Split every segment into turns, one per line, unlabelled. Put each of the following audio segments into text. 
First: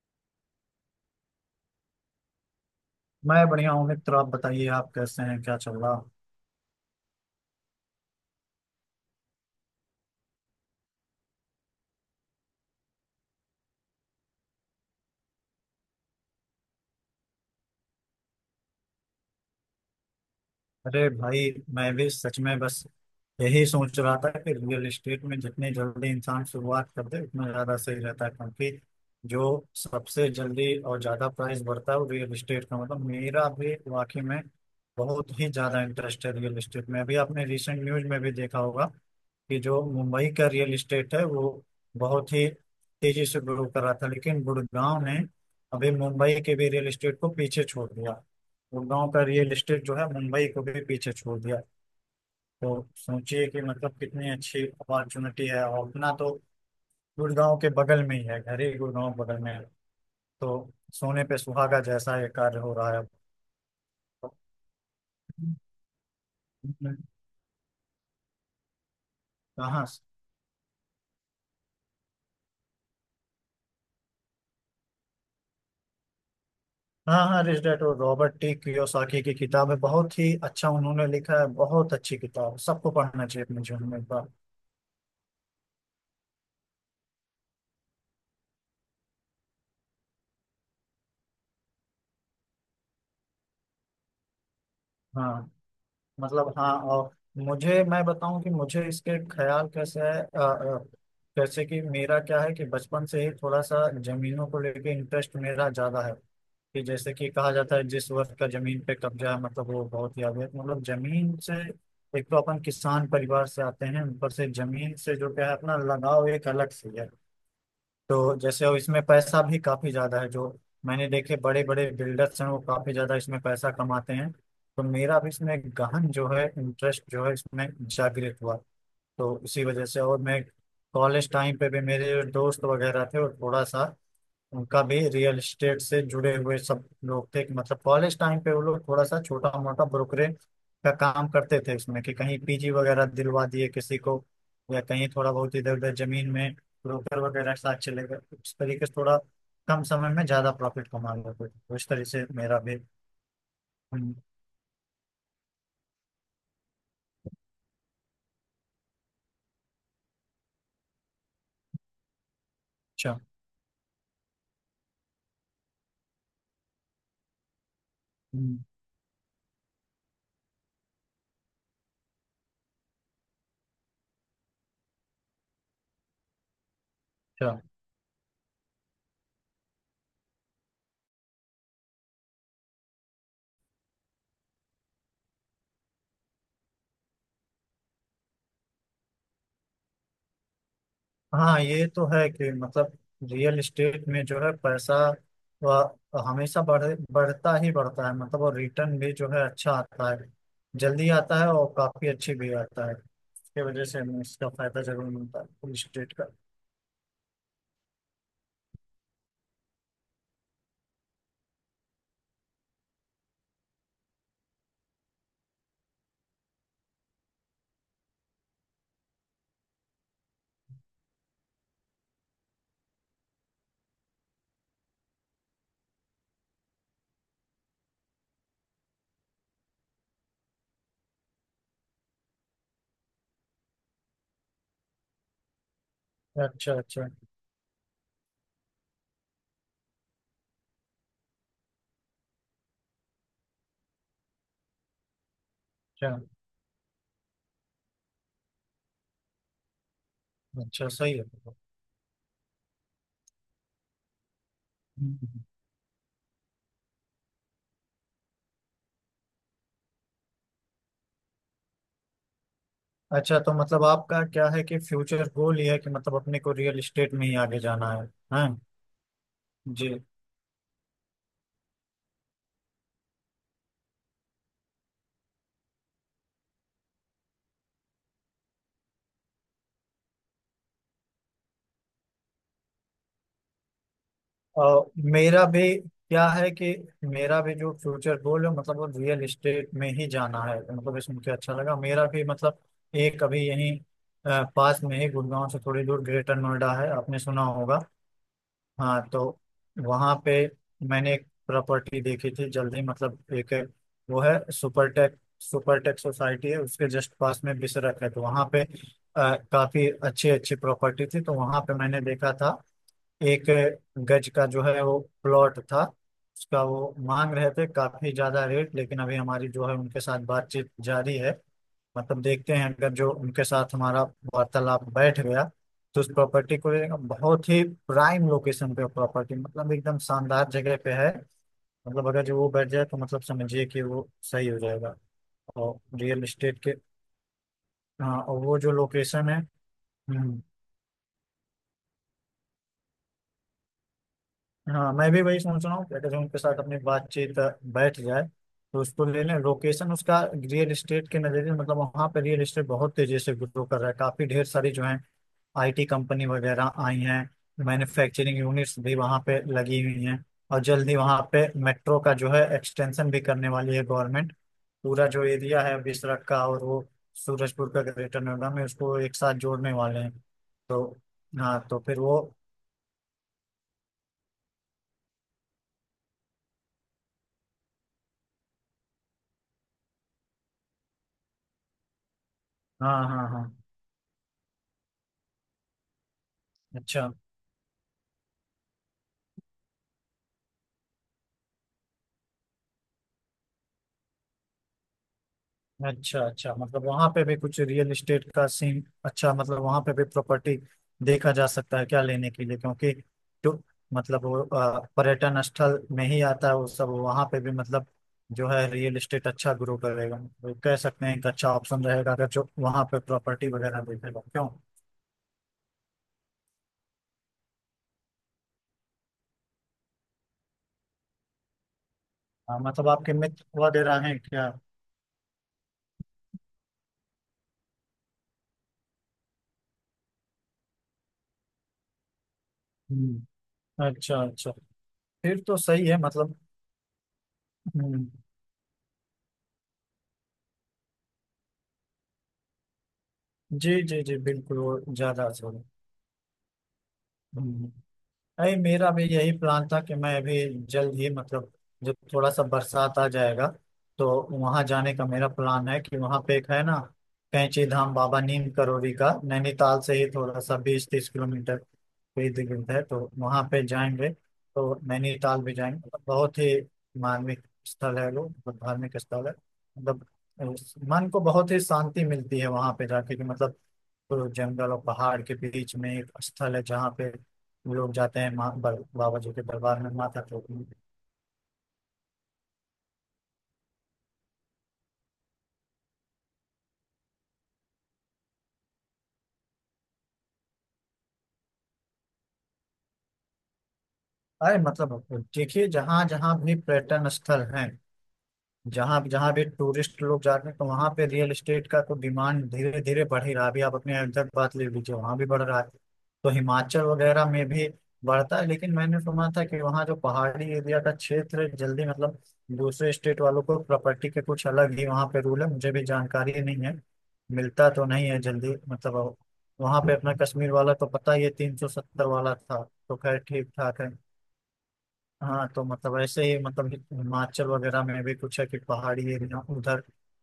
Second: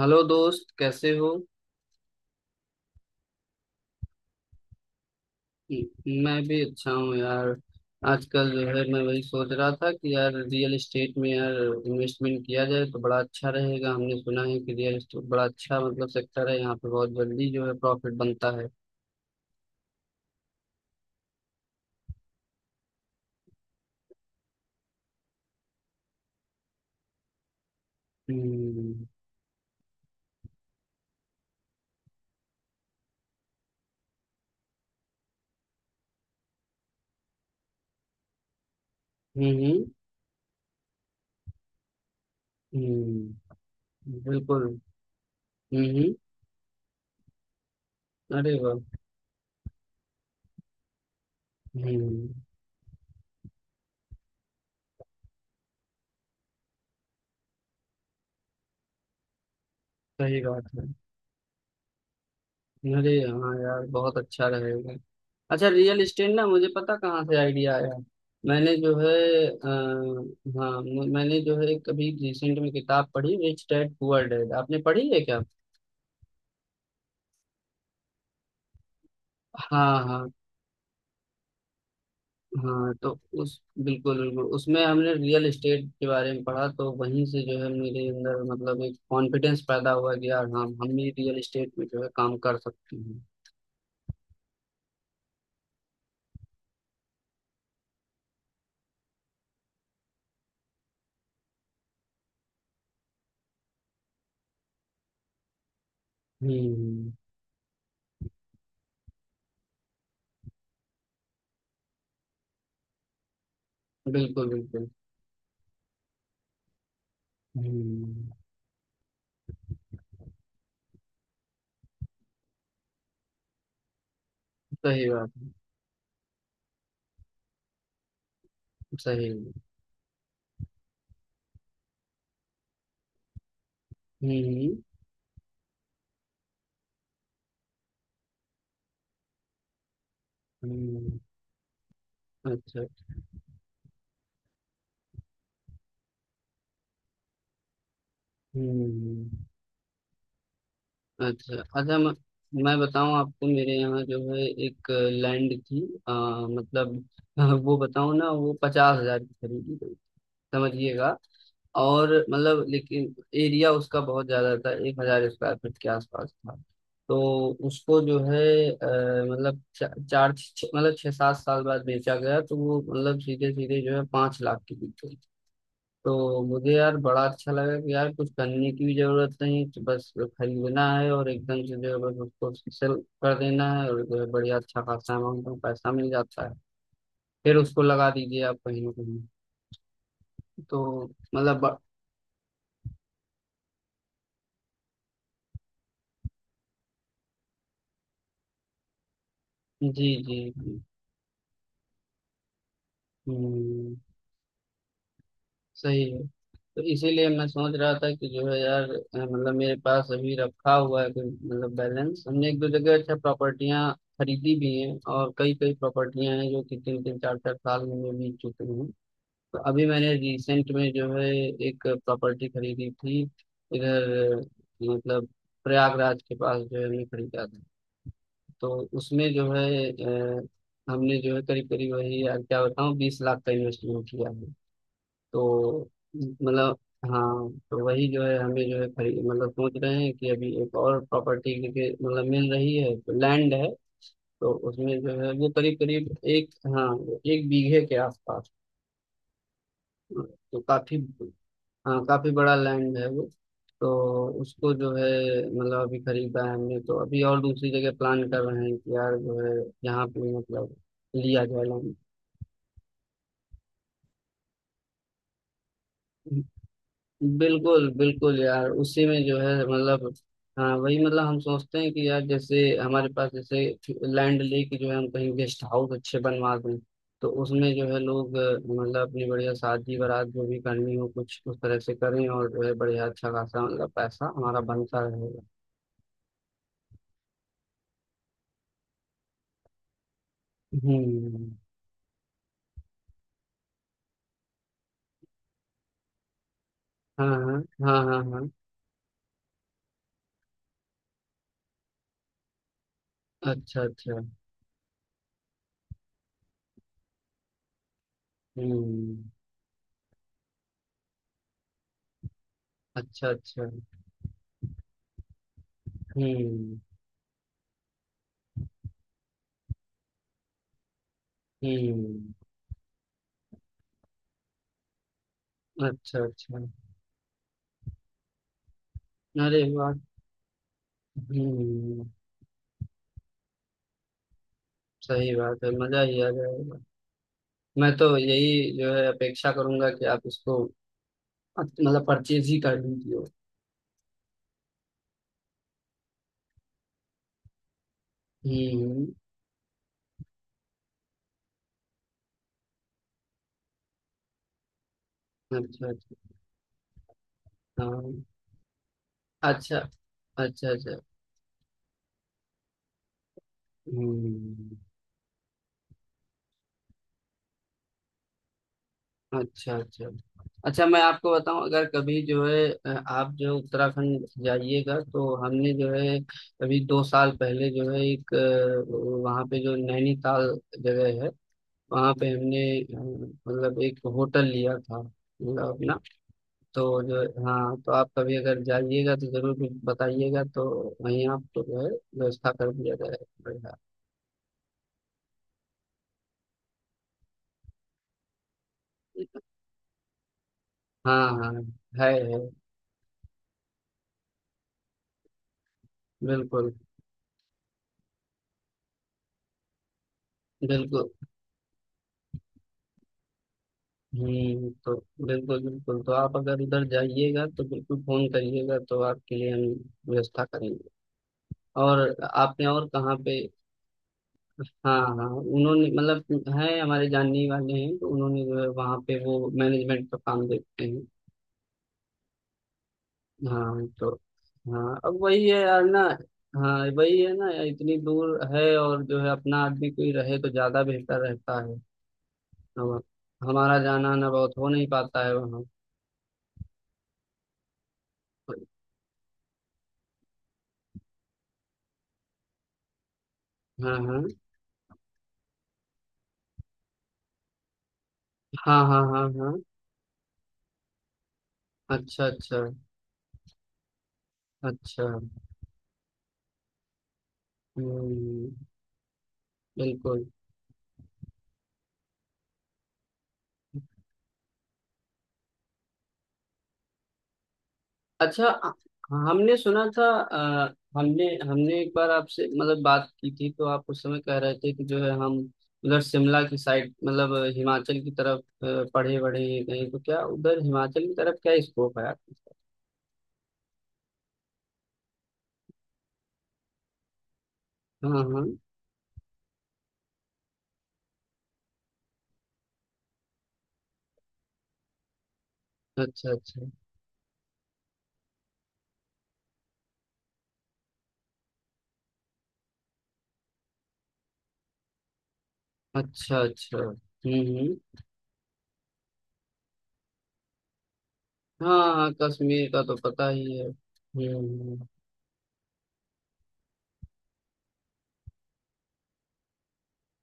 Hello दोस्त, कैसे हो?
मैं बढ़िया हूँ, मित्र। आप बताइए, आप कैसे हैं? क्या चल रहा?
मैं भी अच्छा हूँ यार। आजकल जो है मैं वही सोच रहा था कि यार रियल एस्टेट में यार इन्वेस्टमेंट किया जाए तो बड़ा अच्छा रहेगा। हमने सुना है कि रियल एस्टेट बड़ा अच्छा मतलब सेक्टर है, यहाँ पे बहुत जल्दी जो है प्रॉफिट बनता है।
अरे भाई, मैं भी सच में बस यही सोच रहा था कि रियल एस्टेट में जितनी जल्दी इंसान शुरुआत कर दे उतना ज्यादा सही रहता है, क्योंकि
हम्म।
जो सबसे जल्दी और ज्यादा प्राइस बढ़ता है वो रियल एस्टेट का मतलब। मेरा भी वाकई में बहुत ही ज्यादा इंटरेस्ट है रियल एस्टेट में। अभी आपने रिसेंट न्यूज में भी देखा होगा कि
हम्म।
जो मुंबई का रियल इस्टेट है वो बहुत ही तेजी से
हम्म।
ग्रो कर रहा था, लेकिन
बिल्कुल।
गुड़गांव ने
हम्म।
अभी मुंबई के भी रियल इस्टेट को पीछे छोड़ दिया।
अरे वाह!
गुड़गांव का रियल इस्टेट जो है मुंबई को भी पीछे छोड़ दिया।
हम्म।
तो सोचिए कि मतलब कितनी अच्छी अपॉर्चुनिटी है, और अपना तो गुड़गांव के बगल में ही है, घर ही गुड़गांव बगल में है।
सही
तो
बात है।
सोने पे सुहागा जैसा ये कार्य हो रहा है।
अरे हाँ यार, बहुत अच्छा रहेगा। अच्छा रियल इस्टेट ना, मुझे
तो
पता कहाँ से आइडिया आया। मैंने जो है आ,
कहाँ?
हाँ, मैंने जो है कभी रिसेंट में किताब पढ़ी, रिच डैड पुअर डैड, आपने पढ़ी है क्या?
हाँ हाँ, रिच डैड, और रॉबर्ट टी कियोसाकी की किताब है,
हाँ
बहुत
हाँ।
ही अच्छा उन्होंने लिखा है। बहुत अच्छी किताब है। सबको
हाँ तो
पढ़ना चाहिए
उस
अपने जीवन में एक
बिल्कुल
बार।
बिल्कुल, उसमें हमने रियल इस्टेट के बारे में पढ़ा, तो वहीं से जो है मेरे अंदर मतलब एक कॉन्फिडेंस पैदा हुआ कि यार हाँ, हम भी रियल इस्टेट में जो है काम कर सकते हैं।
हाँ, मतलब हाँ। और मुझे मैं बताऊं कि मुझे इसके ख्याल कैसे है। जैसे कि मेरा क्या है कि बचपन से ही थोड़ा सा जमीनों को लेके इंटरेस्ट मेरा ज्यादा है। कि
हम्म।
जैसे कि कहा जाता है जिस वर्ग का जमीन पे कब्जा है मतलब वो बहुत ही आगे है। मतलब जमीन से एक तो अपन किसान परिवार से आते हैं, ऊपर से
बिल्कुल बिल्कुल।
जमीन से जो क्या है अपना लगाव एक अलग से है।
हम्म।
तो जैसे अब इसमें पैसा भी काफी ज्यादा है, जो मैंने देखे बड़े बड़े बिल्डर्स हैं वो काफी ज्यादा इसमें पैसा कमाते हैं। तो
सही
मेरा भी
बात।
इसमें गहन जो है इंटरेस्ट जो है इसमें जागृत हुआ।
सही।
तो इसी वजह से, और मैं कॉलेज टाइम पे भी मेरे जो दोस्त वगैरह थे वो थोड़ा सा,
हम्म।
उनका भी रियल एस्टेट से जुड़े हुए सब लोग थे कि मतलब कॉलेज टाइम पे वो लोग थोड़ा सा छोटा मोटा ब्रोकरेज का
हम्म।
काम करते थे उसमें, कि कहीं पीजी
अच्छा।
वगैरह दिलवा दिए किसी को या कहीं थोड़ा बहुत इधर उधर जमीन में ब्रोकर वगैरह के साथ चले गए। इस तरीके से थोड़ा
हम्म।
कम समय में ज्यादा प्रॉफिट कमा लेते थे,
अच्छा
तो इस
अच्छा।
तरीके
मैं,
से मेरा भी।
मैं बताऊं आपको, मेरे यहाँ
हम्म,
जो है एक लैंड थी। अ, मतलब वो बताऊं ना, वो 50,000 की खरीदी गई, समझिएगा। और मतलब लेकिन
अच्छा।
एरिया उसका बहुत ज्यादा था, 1,000 स्क्वायर फीट के आसपास था। तो उसको जो है
हम्म,
मतलब चार मतलब छह सात साल बाद बेचा गया, तो वो मतलब सीधे सीधे जो है 5 लाख की बिकी। तो मुझे यार बड़ा
अच्छा।
अच्छा लगा कि यार कुछ करने की भी जरूरत नहीं, तो बस खरीदना है और एकदम से जो है बस उसको सेल कर देना है, और जो है बढ़िया अच्छा खासा अमाउंट में पैसा मिल जाता है। फिर उसको लगा दीजिए आप कहीं ना कहीं। तो मतलब
हाँ,
ब-
ये तो है कि मतलब रियल एस्टेट में जो है पैसा वह हमेशा बढ़ता ही बढ़ता है, मतलब। और रिटर्न भी जो है अच्छा
जी
आता है,
जी जी,
जल्दी आता है और काफी अच्छी भी आता है। इसकी वजह
हम्म,
से हमें इसका फायदा जरूर मिलता है रियल
सही
एस्टेट
है।
का।
तो इसीलिए मैं सोच रहा था कि जो है यार मतलब मेरे पास अभी रखा हुआ है कोई मतलब बैलेंस। हमने एक दो जगह अच्छा प्रॉपर्टियां खरीदी भी हैं, और कई कई प्रॉपर्टियां हैं जो कि तीन तीन चार चार साल में बीत चुकी हैं। तो अभी मैंने रिसेंट में जो है एक प्रॉपर्टी खरीदी थी इधर, मतलब प्रयागराज के पास जो है हमने खरीदा था। तो उसमें जो है अ, हमने जो है करीब करीब वही यार क्या बताऊँ 20 लाख का इन्वेस्टमेंट किया है। तो
अच्छा,
मतलब
अच्छा।
हाँ, तो वही जो है हमें जो है खरीद मतलब सोच रहे हैं कि अभी एक और प्रॉपर्टी के मतलब मिल रही है तो लैंड है। तो उसमें जो है वो करीब
अच्छा,
करीब एक, हाँ, 1 बीघे के आसपास। तो
अच्छा।
काफी,
सही है।
हाँ, काफी बड़ा लैंड है वो। तो उसको जो है
हम्म।
मतलब अभी खरीदा है हमने, तो अभी और दूसरी जगह प्लान कर रहे हैं कि यार जो है यहाँ पे मतलब लिया जाए लैंड।
अच्छा, तो मतलब आपका क्या है कि फ्यूचर गोल ये है कि मतलब अपने को रियल एस्टेट में ही आगे
बिल्कुल
जाना है?
बिल्कुल
हाँ,
यार, उसी में जो है
जी।
मतलब हाँ वही, मतलब हम सोचते हैं कि यार जैसे हमारे पास जैसे लैंड लेके जो है हम कहीं गेस्ट हाउस अच्छे बनवा दें। तो उसमें जो है लोग मतलब अपनी बढ़िया शादी बारात जो भी करनी हो कुछ उस तरह से करें, और जो है बढ़िया अच्छा खासा मतलब पैसा हमारा
अ,
बनता रहे।
मेरा भी क्या है कि मेरा भी जो फ्यूचर गोल है मतलब वो रियल एस्टेट में ही जाना है। तो मतलब इसमें मुझे
हम्म।
अच्छा लगा, मेरा भी मतलब एक अभी यहीं पास में ही, गुड़गांव से थोड़ी दूर ग्रेटर नोएडा है, आपने
हाँ
सुना
हाँ
होगा।
हाँ हाँ हाँ।
हाँ, तो वहाँ पे मैंने एक प्रॉपर्टी देखी थी, जल्दी मतलब एक
अच्छा अच्छा।
वो है सुपरटेक सुपरटेक सोसाइटी है, उसके जस्ट पास में बिसरख है, तो वहाँ पे
हम्म।
काफी अच्छी अच्छी प्रॉपर्टी थी, तो वहाँ पे मैंने देखा था।
अच्छा
एक
अच्छा।
गज का जो है वो प्लॉट था, उसका
हम्म
वो मांग रहे थे काफी ज्यादा रेट। लेकिन अभी हमारी जो है उनके साथ बातचीत जारी है। मतलब
हम्म।
देखते हैं, अगर जो उनके साथ हमारा वार्तालाप बैठ गया तो उस
अच्छा
प्रॉपर्टी
अच्छा।
को लेकर बहुत ही प्राइम लोकेशन पे प्रॉपर्टी,
अरे
मतलब एकदम
बात!
शानदार जगह पे है। मतलब
हम्म।
अगर जो वो बैठ जाए तो मतलब समझिए कि वो सही हो जाएगा।
सही बात है,
और
मजा ही
रियल
आ
एस्टेट के,
जाएगा। मैं तो
हाँ। और
यही
वो जो
जो है
लोकेशन है,
अपेक्षा करूंगा कि आप
हम्म,
इसको मतलब परचेज ही कर लीजिए।
हाँ। मैं भी वही सोच रहा हूँ कि अगर उनके साथ अपनी बातचीत बैठ जाए तो उसको
हम्म।
ले लें। लोकेशन उसका रियल एस्टेट के नज़रिए, मतलब वहाँ पे रियल एस्टेट बहुत तेजी से ग्रो कर रहा है। काफ़ी ढेर सारी जो है आईटी
अच्छा
कंपनी
अच्छा।
वगैरह आई हैं,
हाँ।
मैन्युफैक्चरिंग यूनिट्स भी वहाँ पे
अच्छा
लगी हुई हैं। और
अच्छा। अच्छा।
जल्दी वहाँ पे मेट्रो का जो है एक्सटेंशन भी करने वाली है गवर्नमेंट।
हम्म।
पूरा जो एरिया है बिसरख का, और वो सूरजपुर का ग्रेटर नोएडा में, उसको एक साथ जोड़ने
अच्छा
वाले
अच्छा।
हैं। तो
अच्छा मैं आपको
हाँ,
बताऊं,
तो
अगर
फिर वो,
कभी जो है आप जो उत्तराखंड जाइएगा तो हमने जो है अभी 2 साल पहले जो है एक वहाँ पे जो नैनीताल जगह है, वहाँ पे हमने
हाँ हाँ हाँ।
मतलब एक होटल लिया था मतलब अपना। तो
अच्छा,
जो हाँ, तो आप कभी अगर जाइएगा तो जरूर भी बताइएगा, तो वहीं आपको जो है व्यवस्था कर दिया जाएगा।
अच्छा। अच्छा, मतलब वहां पे भी कुछ रियल एस्टेट का सीन अच्छा, मतलब वहां पे भी प्रॉपर्टी
हाँ
देखा जा
हाँ।
सकता है क्या
है
लेने
है।
के लिए? क्योंकि तो मतलब वो पर्यटन स्थल में ही आता है वो
बिल्कुल
सब, वहां पे भी मतलब जो है रियल एस्टेट अच्छा ग्रो करेगा। तो कह सकते
बिल्कुल।
हैं एक अच्छा ऑप्शन रहेगा, अगर जो वहां पे प्रॉपर्टी वगैरह देखेगा क्यों।
हम्म। तो बिल्कुल बिल्कुल, तो आप अगर उधर जाइएगा तो बिल्कुल फोन करिएगा, तो आपके लिए हम व्यवस्था करेंगे। और आपने और
मतलब आपके
कहाँ पे?
मित्र वगैरह हैं क्या?
हाँ हाँ, उन्होंने मतलब हैं हमारे जानने वाले हैं, तो उन्होंने जो है वहाँ पे वो मैनेजमेंट का काम देखते हैं।
हम्म,
हाँ तो।
अच्छा अच्छा।
हाँ, अब
फिर
वही
तो
है यार
सही है,
ना।
मतलब।
हाँ वही है ना, इतनी
हम्म,
दूर है और जो है अपना आदमी कोई रहे तो ज्यादा बेहतर रहता है। हम,
जी
हमारा
जी
जाना
जी,
आना बहुत
बिल्कुल
हो
वो
नहीं
ज्यादा
पाता है
अच्छा
वहाँ।
है। हम्म। नहीं, मेरा भी यही प्लान था कि मैं अभी जल्द ही मतलब, जब थोड़ा सा बरसात आ जाएगा
हाँ
तो
हाँ
वहां जाने का मेरा प्लान है। कि वहां पे एक है ना, कैंची धाम बाबा नीम
हाँ
करोली
हाँ
का,
हाँ हाँ।
नैनीताल से ही थोड़ा सा 20-30 किलोमीटर
अच्छा
पे इर्द
अच्छा
गिर्द है, तो वहां पे जाएंगे। तो
अच्छा।
नैनीताल भी जाएंगे, मतलब बहुत ही मार्मिक स्थल है वो,
हम्म,
मतलब धार्मिक स्थल है। मतलब
बिल्कुल।
मन को बहुत ही शांति मिलती है वहां पे जाके, कि मतलब, तो जंगल और पहाड़ के बीच में एक स्थल है जहाँ पे लोग जाते हैं,
अच्छा
माँ बाबा जी के
हमने
दरबार
सुना
में
था,
माथा टेकने।
हमने हमने एक बार आपसे मतलब बात की थी, तो आप उस समय कह रहे थे कि जो है हम उधर शिमला की साइड मतलब हिमाचल की तरफ पढ़े बढ़े गए, तो क्या उधर हिमाचल की तरफ क्या स्कोप है आपके?
अरे, मतलब देखिए, जहाँ जहाँ भी पर्यटन स्थल हैं,
हाँ हाँ।
जहाँ जहाँ भी टूरिस्ट लोग जाते हैं तो वहाँ पे रियल एस्टेट का तो डिमांड धीरे धीरे बढ़ ही रहा है। अभी आप अपने अयोध्या की बात ले लीजिए, वहाँ भी बढ़ रहा है। तो
अच्छा अच्छा।
हिमाचल वगैरह में भी बढ़ता है, लेकिन मैंने सुना था कि वहाँ जो पहाड़ी एरिया का क्षेत्र है, जल्दी मतलब दूसरे स्टेट वालों को प्रॉपर्टी के कुछ अलग ही वहाँ पे रूल है, मुझे भी जानकारी
अच्छा
नहीं है।
अच्छा।
मिलता तो
हम्म।
नहीं है जल्दी, मतलब। वहाँ पे अपना कश्मीर वाला तो पता ही है, तीन सौ
हाँ
सत्तर
हाँ,
वाला था।
कश्मीर का तो
तो खैर,
पता
ठीक
ही है।
ठाक है। हाँ, तो मतलब ऐसे ही, मतलब हिमाचल वगैरह में भी कुछ है कि पहाड़ी एरिया उधर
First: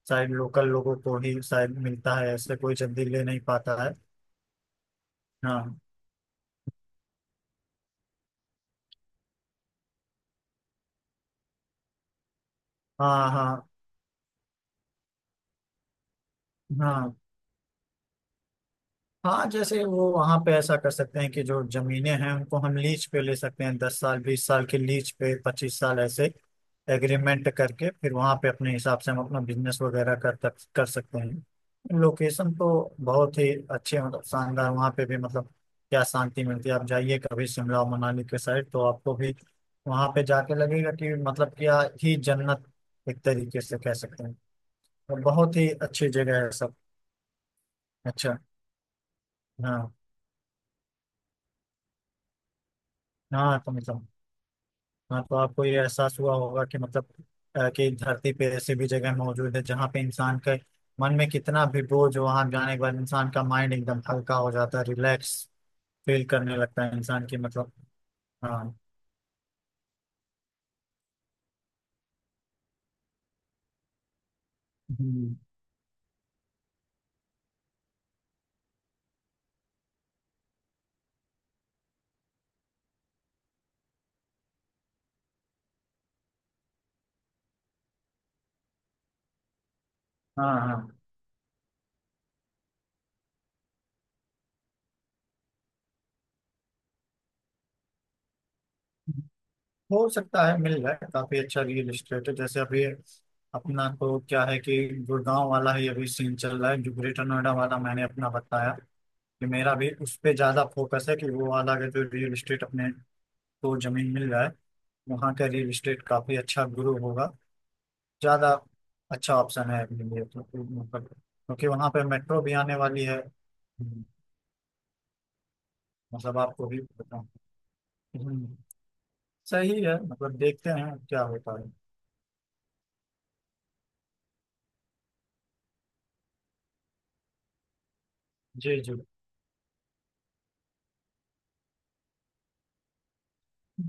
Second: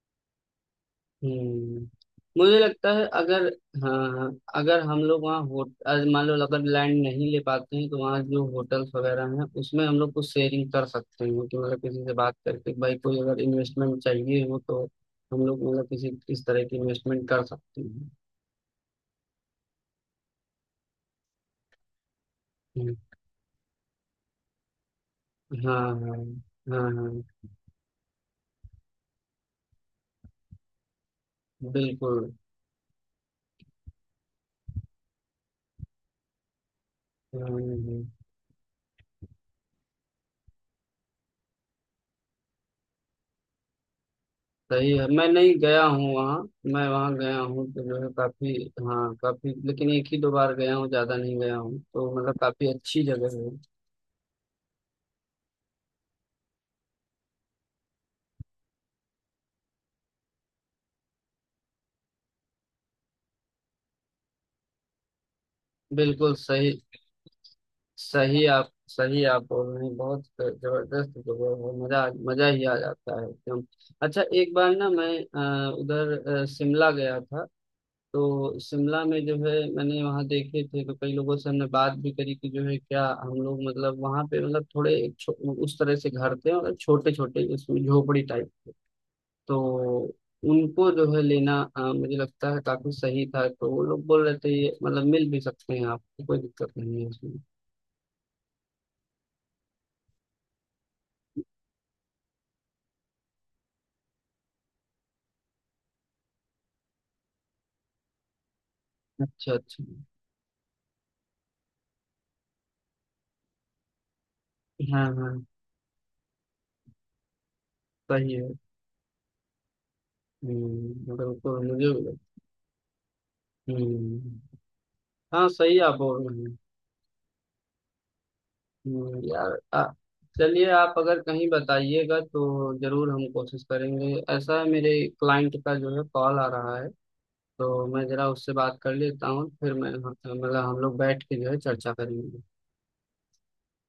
शायद लोकल लोगों को ही शायद
हम्म।
मिलता है, ऐसे
मुझे
कोई
लगता है
जल्दी ले नहीं
अगर,
पाता है।
हाँ, अगर हम लोग वहाँ
हाँ
मान लो अगर लैंड नहीं ले पाते हैं, तो वहाँ जो होटल्स वगैरह हैं उसमें हम लोग कुछ शेयरिंग कर सकते हैं कि मतलब किसी से बात करके, भाई कोई
हाँ
अगर
हाँ
इन्वेस्टमेंट चाहिए हो तो हम लोग मतलब किसी इस तरह की
हाँ
इन्वेस्टमेंट कर सकते हैं।
हाँ। जैसे वो वहां पे ऐसा कर सकते हैं कि जो जमीनें हैं उनको हम
हम्म,
लीज पे ले सकते हैं, 10 साल 20 साल के लीज पे, पच्चीस
हाँ
साल
हाँ
ऐसे
हाँ हाँ।
एग्रीमेंट करके फिर वहां पे अपने हिसाब से हम अपना बिजनेस वगैरह कर तक कर सकते हैं।
बिल्कुल।
लोकेशन तो बहुत ही अच्छे, मतलब शानदार, वहां पे भी मतलब क्या शांति मिलती है। आप जाइए कभी शिमला
हम्म,
मनाली के साइड तो आपको भी वहां पे जाके लगेगा कि मतलब क्या ही जन्नत, एक तरीके से कह सकते हैं।
सही है,
और
मैं नहीं
बहुत ही
गया
अच्छी
हूँ वहाँ।
जगह है सब।
मैं वहाँ गया हूँ तो जो है
अच्छा।
काफी, हाँ, काफी, लेकिन
हाँ
एक ही दो बार गया हूँ, ज्यादा नहीं गया हूँ, तो मतलब काफी अच्छी जगह है।
हाँ, तो मतलब, हाँ। तो आपको ये एहसास हुआ होगा कि मतलब कि धरती पे ऐसी भी जगह मौजूद है जहाँ पे इंसान के मन में कितना भी बोझ हो, वहाँ जाने के बाद इंसान का माइंड एकदम हल्का हो जाता है, रिलैक्स फील
बिल्कुल
करने
सही।
लगता है इंसान की, मतलब। हाँ।
सही आप बोल रहे हैं, बहुत जबरदस्त जगह है, मजा मजा ही आ जाता है एकदम। अच्छा एक बार ना मैं
हम्म,
उधर शिमला गया था। तो शिमला में जो है मैंने वहाँ देखे थे, तो कई लोगों से हमने बात भी करी कि जो है क्या हम लोग मतलब वहाँ पे मतलब थोड़े उस तरह से घर थे मतलब छोटे छोटे, उसमें झोपड़ी टाइप के। तो
हाँ। हाँ,
उनको जो है लेना, मुझे लगता है काफी सही था। तो वो लोग बोल रहे थे ये मतलब मिल भी सकते हैं आपको, कोई दिक्कत नहीं है उसमें।
हो सकता है मिल जाए, काफी अच्छा रियल इस्टेट है। जैसे अभी अपना तो क्या है कि गुड़गांव वाला ही अभी सीन चल रहा है, जो ग्रेटर नोएडा वाला मैंने अपना बताया, कि
अच्छा
मेरा
अच्छा।
भी उस पे ज्यादा फोकस है, कि वो वाला अगर जो रियल इस्टेट अपने को जमीन मिल जाए,
हाँ
वहाँ
हाँ।
का रियल इस्टेट काफी अच्छा ग्रो होगा।
सही है।
ज्यादा अच्छा ऑप्शन है अपने लिए, तो मतलब,
बिल्कुल
क्योंकि वहाँ
मुझे भी
पे
लग-
मेट्रो भी आने वाली है। हम्म,
हम्म। हाँ, सही आप बोल
मतलब
रहे हैं।
आपको भी बताऊँ। हम्म,
यार
सही
आ-
है, मतलब
चलिए,
देखते
आप
हैं
अगर
क्या
कहीं
होता है।
बताइएगा तो जरूर हम कोशिश करेंगे। ऐसा है, मेरे क्लाइंट का जो है कॉल आ रहा है, तो मैं जरा उससे बात
जी
कर
जी,
लेता हूँ, फिर मैं मतलब हम लोग बैठ के जो है चर्चा करेंगे।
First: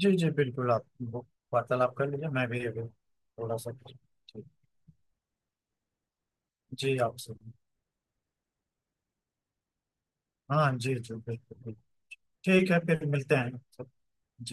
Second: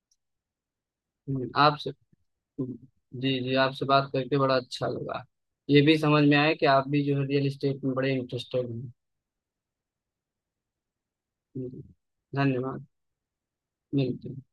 जी जी, बिल्कुल आप वो
आपसे।
वार्तालाप कर लीजिए। मैं भी अभी
जी जी,
थोड़ा सा
आपसे बात करके
ठीक।
बड़ा अच्छा लगा, ये भी समझ में आया कि आप
जी
भी जो है
आपसे,
रियल एस्टेट में बड़े इंटरेस्टेड हैं।
हाँ जी जी बिल्कुल, बिल्कुल।
हम्म,
ठीक है,
धन्यवाद।
फिर मिलते हैं।
मिलते हैं।
जी।